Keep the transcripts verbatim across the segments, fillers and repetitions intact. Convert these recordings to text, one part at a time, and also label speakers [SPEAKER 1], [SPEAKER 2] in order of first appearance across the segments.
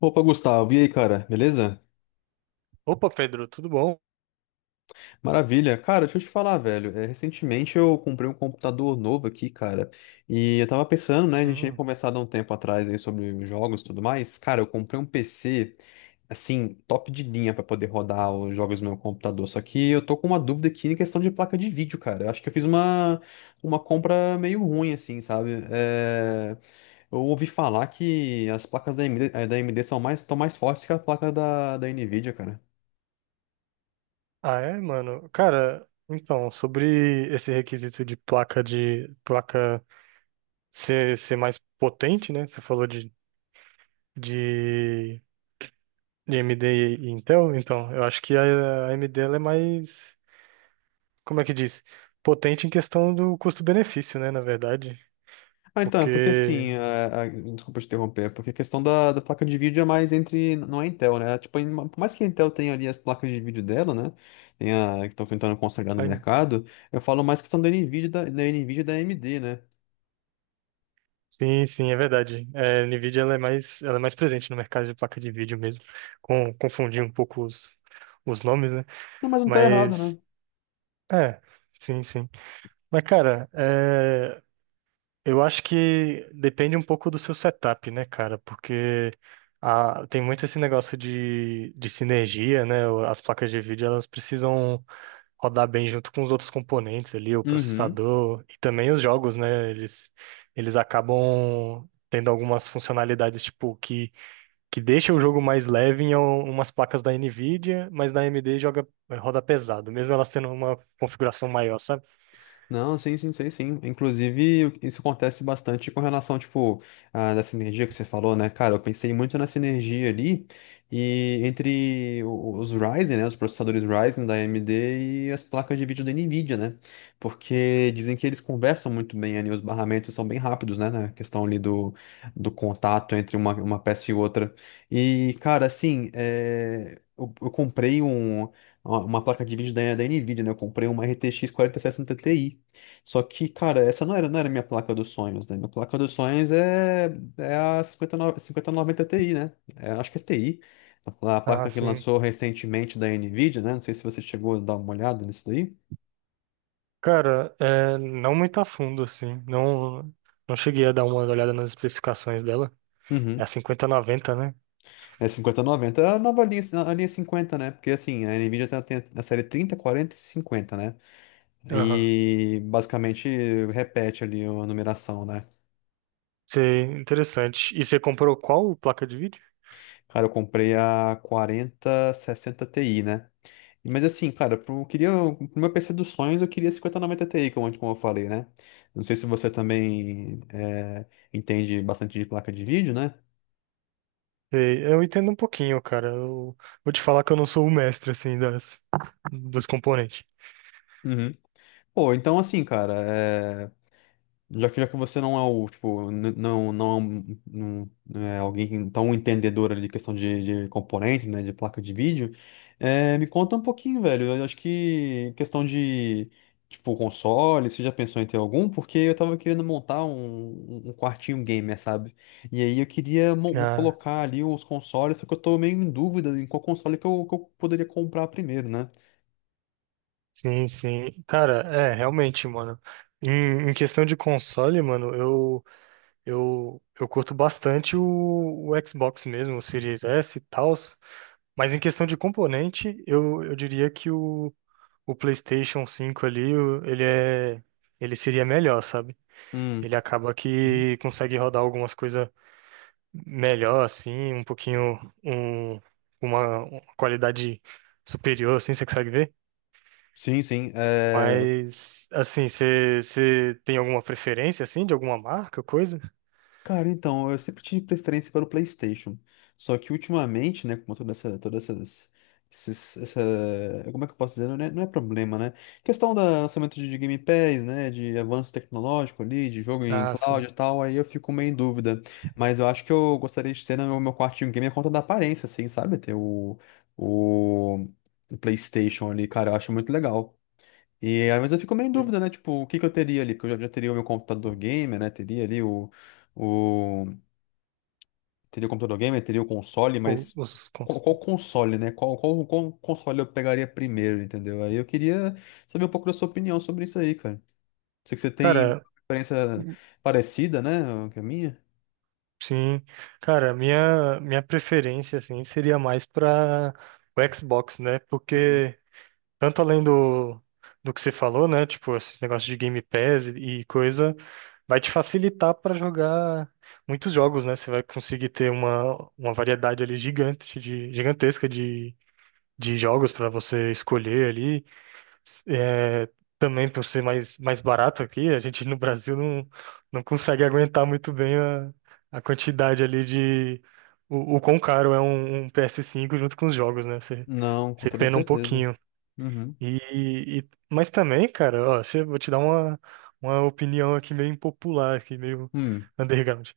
[SPEAKER 1] Opa, Gustavo, e aí, cara, beleza?
[SPEAKER 2] Opa, Pedro, tudo bom?
[SPEAKER 1] Maravilha. Cara, deixa eu te falar, velho. É, recentemente eu comprei um computador novo aqui, cara. E eu tava pensando, né? A gente tinha
[SPEAKER 2] Hum.
[SPEAKER 1] conversado há um tempo atrás aí sobre jogos e tudo mais. Cara, eu comprei um P C, assim, top de linha pra poder rodar os jogos no meu computador. Só que eu tô com uma dúvida aqui em questão de placa de vídeo, cara. Eu acho que eu fiz uma, uma compra meio ruim, assim, sabe? É, Eu ouvi falar que as placas da A M D, eh, da A M D são mais, estão mais fortes que a placa da, da Nvidia, cara.
[SPEAKER 2] Ah, é, mano? Cara, então, sobre esse requisito de placa de placa ser, ser mais potente, né? Você falou de, de, de A M D e Intel, então, eu acho que a a AMD ela é mais, como é que diz? Potente em questão do custo-benefício, né? Na verdade,
[SPEAKER 1] Ah, então, é porque
[SPEAKER 2] porque
[SPEAKER 1] assim, a- a- desculpa te interromper, é porque a questão da, da placa de vídeo é mais entre, não é Intel, né? Tipo, em- por mais que a Intel tenha ali as placas de vídeo dela, né? Tem a, que estão tentando consagrar no
[SPEAKER 2] a-
[SPEAKER 1] mercado, eu falo mais questão da NVIDIA, e da, da NVIDIA e da A M D, né?
[SPEAKER 2] sim, sim, é verdade. É, a Nvidia ela é mais, ela é mais presente no mercado de placa de vídeo mesmo, com, confundir um pouco os, os nomes, né?
[SPEAKER 1] Não, mas não tá errado, né?
[SPEAKER 2] Mas É, sim, sim. Mas, cara, é, eu acho que depende um pouco do seu setup, né, cara? Porque a- tem muito esse negócio de, de sinergia, né? O- As placas de vídeo, elas precisam rodar bem junto com os outros componentes ali, o
[SPEAKER 1] Uhum.
[SPEAKER 2] processador e também os jogos, né? Eles, eles acabam tendo algumas funcionalidades, tipo, que, que deixa o jogo mais leve em um- umas placas da NVIDIA, mas na A M D joga, roda pesado, mesmo elas tendo uma configuração maior, sabe?
[SPEAKER 1] Não, sim, sim, sei sim. Inclusive, isso acontece bastante com relação, tipo, a, da sinergia que você falou, né? Cara, eu pensei muito na sinergia ali e entre o- os Ryzen, né? Os processadores Ryzen da A M D e as placas de vídeo da Nvidia, né? Porque dizem que eles conversam muito bem ali, os barramentos são bem rápidos, né? Na questão ali do, do contato entre uma, uma peça e outra. E, cara, assim, é, eu eu comprei um uma uma placa de vídeo da, da Nvidia, né? Eu comprei uma R T X quarenta e sessenta Ti. Só que, cara, essa não era, não era minha placa dos sonhos, né? Minha placa dos sonhos é, é a cinquenta e nove cinquenta e noventa Ti, né? É, acho que é Ti. A a
[SPEAKER 2] Ah,
[SPEAKER 1] placa que
[SPEAKER 2] sim.
[SPEAKER 1] lançou recentemente da Nvidia, né? Não sei se você chegou a dar uma olhada nisso daí.
[SPEAKER 2] Cara, é, não muito a fundo, assim. Não, não cheguei a dar uma olhada nas especificações dela. É a
[SPEAKER 1] Uhum.
[SPEAKER 2] cinquenta noventa, né?
[SPEAKER 1] É cinquenta e noventa, é a nova linha, a linha cinquenta, né? Porque assim, a Nvidia tá- tem a série trinta, quarenta e cinquenta, né?
[SPEAKER 2] Aham.
[SPEAKER 1] E basicamente repete ali a numeração, né?
[SPEAKER 2] Sei, interessante. E você comprou qual placa de vídeo?
[SPEAKER 1] Cara, eu comprei a quarenta e sessenta Ti, né? Mas assim, cara, pro, eu queria, pro meu P C dos sonhos, eu queria cinquenta e noventa Ti, como, como eu falei, né? Não sei se você também é, entende bastante de placa de vídeo, né?
[SPEAKER 2] Sei, eu entendo um pouquinho, cara. Eu vou te falar que eu não sou o mestre, assim, das, dos componentes.
[SPEAKER 1] Uhum. Pô, então assim, cara, eh, Já que, já que você não é o, tipo, n- não, não, é um- não, não é alguém tão entendedor ali de questão de, de componente, né, de placa de vídeo, eh, me conta um pouquinho, velho. Eu acho que questão de, tipo, console, você já pensou em ter algum? Porque eu tava querendo montar um, um um quartinho gamer, sabe? E aí eu queria mon-
[SPEAKER 2] Ah,
[SPEAKER 1] colocar ali os consoles, só que eu tô meio em dúvida em qual console que eu, que eu poderia comprar primeiro, né?
[SPEAKER 2] sim, sim. Cara, é, realmente, mano. Em, em questão de console, mano, eu Eu, eu curto bastante o, o Xbox mesmo, o Series S e tal, mas em questão de componente, eu, eu diria que o, o PlayStation cinco ali, o- ele é, ele seria melhor, sabe?
[SPEAKER 1] Hum.
[SPEAKER 2] Ele acaba
[SPEAKER 1] Uhum.
[SPEAKER 2] que consegue rodar algumas coisas melhor, assim, um pouquinho, um, uma, uma qualidade superior, assim, você consegue ver?
[SPEAKER 1] Sim, sim. É,
[SPEAKER 2] Mas, assim, você você tem alguma preferência, assim, de alguma marca, coisa?
[SPEAKER 1] Cara, então, eu sempre tive preferência para o PlayStation. Só que ultimamente, né, com toda essa, todas essas, esses- essa, como é que eu posso dizer? Não é, não é problema, né? Questão do lançamento de de Game Pass, né, de avanço tecnológico ali, de jogo em
[SPEAKER 2] Ah, sim.
[SPEAKER 1] cloud e tal, aí eu fico meio em dúvida. Mas eu acho que eu gostaria de ter no meu quartinho game a conta da aparência, assim, sabe? Ter o, o, o PlayStation ali, cara, eu acho muito legal. E às vezes eu fico meio em dúvida, né? Tipo, o que que eu teria ali? Que eu já, já teria o meu computador gamer, né? Teria ali o, o... Teria o computador gamer, teria o console,
[SPEAKER 2] O-
[SPEAKER 1] mas
[SPEAKER 2] Os,
[SPEAKER 1] qual,
[SPEAKER 2] cons-
[SPEAKER 1] qual console, né? Qual, qual, qual console eu pegaria primeiro, entendeu? Aí eu queria saber um pouco da sua opinião sobre isso aí, cara. Sei que você tem
[SPEAKER 2] cara,
[SPEAKER 1] experiência parecida, né? Que a minha.
[SPEAKER 2] sim, cara, minha minha preferência assim seria mais para o Xbox, né?
[SPEAKER 1] Uhum.
[SPEAKER 2] Porque tanto além do do que você falou, né? Tipo, esses negócios de Game Pass e e coisa, vai te facilitar para jogar muitos jogos, né? Você vai conseguir ter uma uma variedade ali gigante de gigantesca de de jogos para você escolher ali. É, também por ser mais, mais barato aqui, a gente no Brasil não, não consegue aguentar muito bem a, a quantidade ali de. O, o quão caro é um, um P S cinco junto com os jogos, né? Você,
[SPEAKER 1] Não, com
[SPEAKER 2] você
[SPEAKER 1] toda
[SPEAKER 2] pena um
[SPEAKER 1] certeza.
[SPEAKER 2] pouquinho.
[SPEAKER 1] Uhum.
[SPEAKER 2] E, e- mas também, cara, ó, deixa eu- vou te dar uma, uma opinião aqui meio impopular, aqui meio
[SPEAKER 1] Hum,
[SPEAKER 2] underground.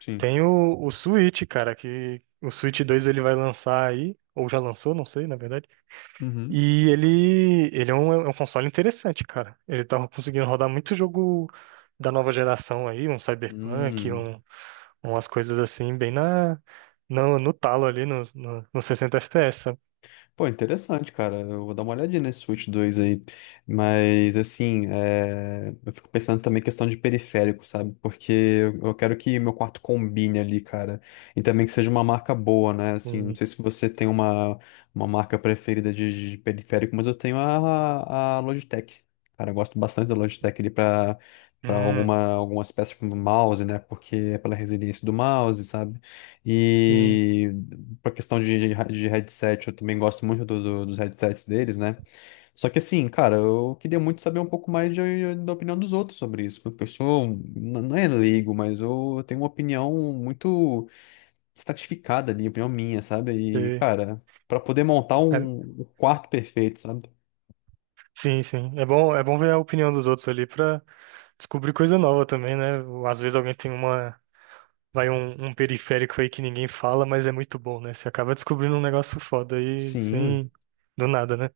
[SPEAKER 1] sim.
[SPEAKER 2] Tem o, o Switch, cara, que o Switch dois ele vai lançar aí, ou já lançou, não sei, na verdade.
[SPEAKER 1] Uhum.
[SPEAKER 2] E ele, ele é um, é um console interessante, cara. Ele tava conseguindo rodar muito jogo da nova geração aí, um Cyberpunk,
[SPEAKER 1] Hum.
[SPEAKER 2] um, umas coisas assim, bem na, no, no talo ali, no, no, no sessenta F P S, sabe?
[SPEAKER 1] Pô, interessante, cara. Eu vou dar uma olhadinha nesse Switch dois aí. Mas, assim, é, eu fico pensando também em questão de periférico, sabe? Porque eu eu quero que meu quarto combine ali, cara. E também que seja uma marca boa, né? Assim, não
[SPEAKER 2] Hum,
[SPEAKER 1] sei se você tem uma, uma marca preferida de, de periférico, mas eu tenho a, a Logitech. Cara, eu gosto bastante da Logitech ali pra, pra
[SPEAKER 2] hum,
[SPEAKER 1] alguma, algumas peças como mouse, né? Porque é pela resiliência do mouse, sabe?
[SPEAKER 2] sim,
[SPEAKER 1] E. Pra questão de, de headset, eu também gosto muito do- do- dos headsets deles, né? Só que assim, cara, eu queria muito saber um pouco mais de- da opinião dos outros sobre isso, porque eu sou, um, n- não é leigo, mas eu tenho uma opinião muito estratificada ali, opinião minha, sabe? E,
[SPEAKER 2] é,
[SPEAKER 1] cara, pra poder montar
[SPEAKER 2] é,
[SPEAKER 1] um, um quarto perfeito, sabe?
[SPEAKER 2] sim, sim. É bom, é bom ver a opinião dos outros ali pra descobrir coisa nova também, né? Às vezes alguém tem uma, vai um, um periférico aí que ninguém fala, mas é muito bom, né? Você acaba descobrindo um negócio foda aí,
[SPEAKER 1] Sim.
[SPEAKER 2] sem, do nada, né?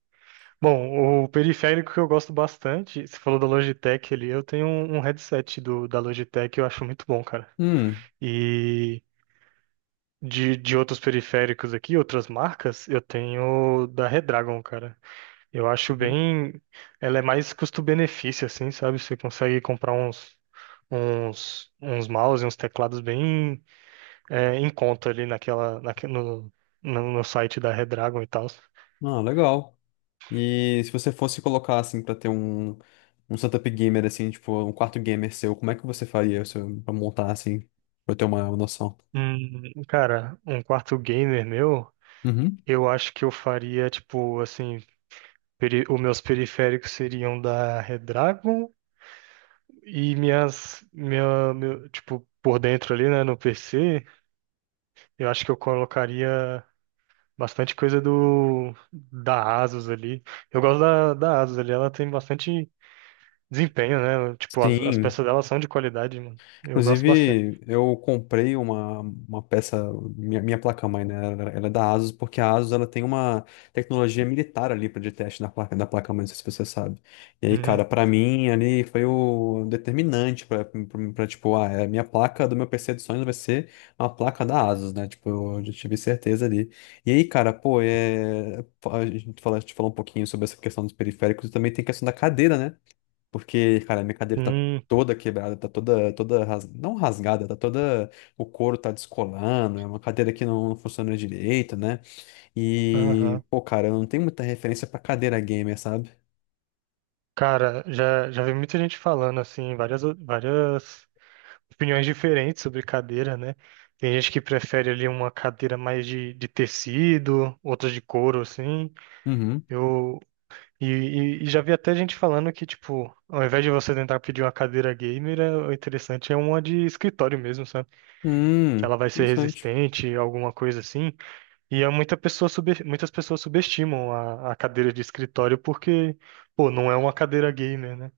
[SPEAKER 2] Bom, o periférico que eu gosto bastante, você falou da Logitech ali, eu tenho um, um headset do, da Logitech, eu acho muito bom, cara.
[SPEAKER 1] Hum.
[SPEAKER 2] E de, de outros periféricos aqui, outras marcas, eu tenho da Redragon, cara. Eu acho
[SPEAKER 1] Uhum.
[SPEAKER 2] bem. Ela é mais custo-benefício, assim, sabe? Você consegue comprar uns, uns, uns mouse e uns teclados bem é, em conta ali naquela, naque- no, no, no site da Redragon e tal.
[SPEAKER 1] Ah, legal. E se você fosse colocar, assim, pra ter um, um setup gamer, assim, tipo, um quarto gamer seu, como é que você faria seu, pra montar, assim, pra eu ter uma noção?
[SPEAKER 2] Hum, cara, um quarto gamer meu.
[SPEAKER 1] Uhum.
[SPEAKER 2] Eu acho que eu faria, tipo, assim, peri- os meus periféricos seriam da Redragon e minhas, minha, meu, tipo, por dentro ali, né, no P C, eu acho que eu colocaria bastante coisa do da Asus ali. Eu gosto da, da Asus ali, ela tem bastante desempenho, né? Tipo, as, as
[SPEAKER 1] Sim,
[SPEAKER 2] peças dela são de qualidade, mano. Eu gosto bastante.
[SPEAKER 1] inclusive, eu comprei uma, uma peça, minha, minha placa-mãe, né? Ela, ela é da ASUS, porque a ASUS ela tem uma tecnologia militar ali pra de teste na placa, da placa-mãe, não sei se você sabe. E aí,
[SPEAKER 2] Uhum.
[SPEAKER 1] cara, pra mim ali foi o determinante pra, pra, pra, tipo, ah, é a minha placa do meu P C de sonhos vai ser uma placa da ASUS, né? Tipo, eu já tive certeza ali. E aí, cara, pô, é, a gente fala, a gente falou um pouquinho sobre essa questão dos periféricos e também tem a questão da cadeira, né? Porque, cara, minha cadeira tá
[SPEAKER 2] Sim,
[SPEAKER 1] toda quebrada, tá toda, toda, ras... não rasgada, tá toda, o couro tá descolando, é uma cadeira que não funciona direito, né? E,
[SPEAKER 2] aham.
[SPEAKER 1] pô, cara, eu não tenho muita referência pra cadeira gamer, sabe?
[SPEAKER 2] Cara, já, já vi muita gente falando, assim, várias, várias opiniões diferentes sobre cadeira, né? Tem gente que prefere ali uma cadeira mais de, de tecido, outras de couro, assim.
[SPEAKER 1] Uhum.
[SPEAKER 2] Eu e, e- e já vi até gente falando que, tipo, ao invés de você tentar pedir uma cadeira gamer, é- o interessante é uma de escritório mesmo, sabe? Que
[SPEAKER 1] Hum,
[SPEAKER 2] ela vai ser
[SPEAKER 1] interessante.
[SPEAKER 2] resistente, alguma coisa assim. E é muita pessoa sub- muitas pessoas subestimam a, a cadeira de escritório porque, pô, não é uma cadeira gamer, né?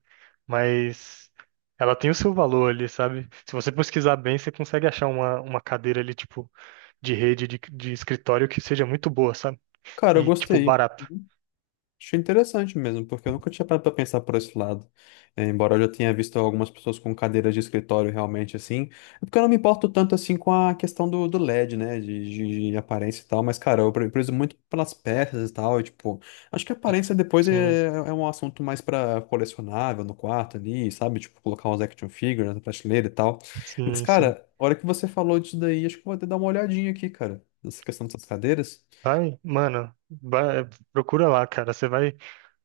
[SPEAKER 2] Mas ela tem o seu valor ali, sabe? Se você pesquisar bem, você consegue achar uma, uma cadeira ali, tipo, de rede, de, de escritório que seja muito boa, sabe?
[SPEAKER 1] Cara, eu
[SPEAKER 2] E, tipo,
[SPEAKER 1] gostei.
[SPEAKER 2] barato.
[SPEAKER 1] Achei interessante mesmo, porque eu nunca tinha parado pra pensar por esse lado. É, embora eu já tenha visto algumas pessoas com cadeiras de escritório realmente assim. É porque eu não me importo tanto assim com a questão do, do léd, né? De, de- de aparência e tal. Mas, cara, eu pre- prezo muito pelas peças e tal. E, tipo, acho que a aparência depois
[SPEAKER 2] Sim,
[SPEAKER 1] é, é um assunto mais pra colecionável no quarto ali, sabe? Tipo, colocar uns action figures na prateleira e tal. Mas,
[SPEAKER 2] sim, sim.
[SPEAKER 1] cara, a hora que você falou disso daí, acho que eu vou até dar uma olhadinha aqui, cara, nessa questão dessas cadeiras.
[SPEAKER 2] Vai, mano, vai- procura lá, cara. Você vai,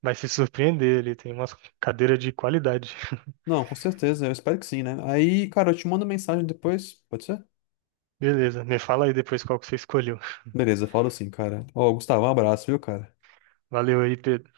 [SPEAKER 2] vai se surpreender ali. Tem umas cadeiras de qualidade.
[SPEAKER 1] Não, com certeza, eu espero que sim, né? Aí, cara, eu te mando mensagem depois, pode ser?
[SPEAKER 2] Beleza, me fala aí depois qual que você escolheu.
[SPEAKER 1] Beleza, falo assim, cara. Ó, Gustavo, um abraço, viu, cara?
[SPEAKER 2] Valeu aí, Pedro.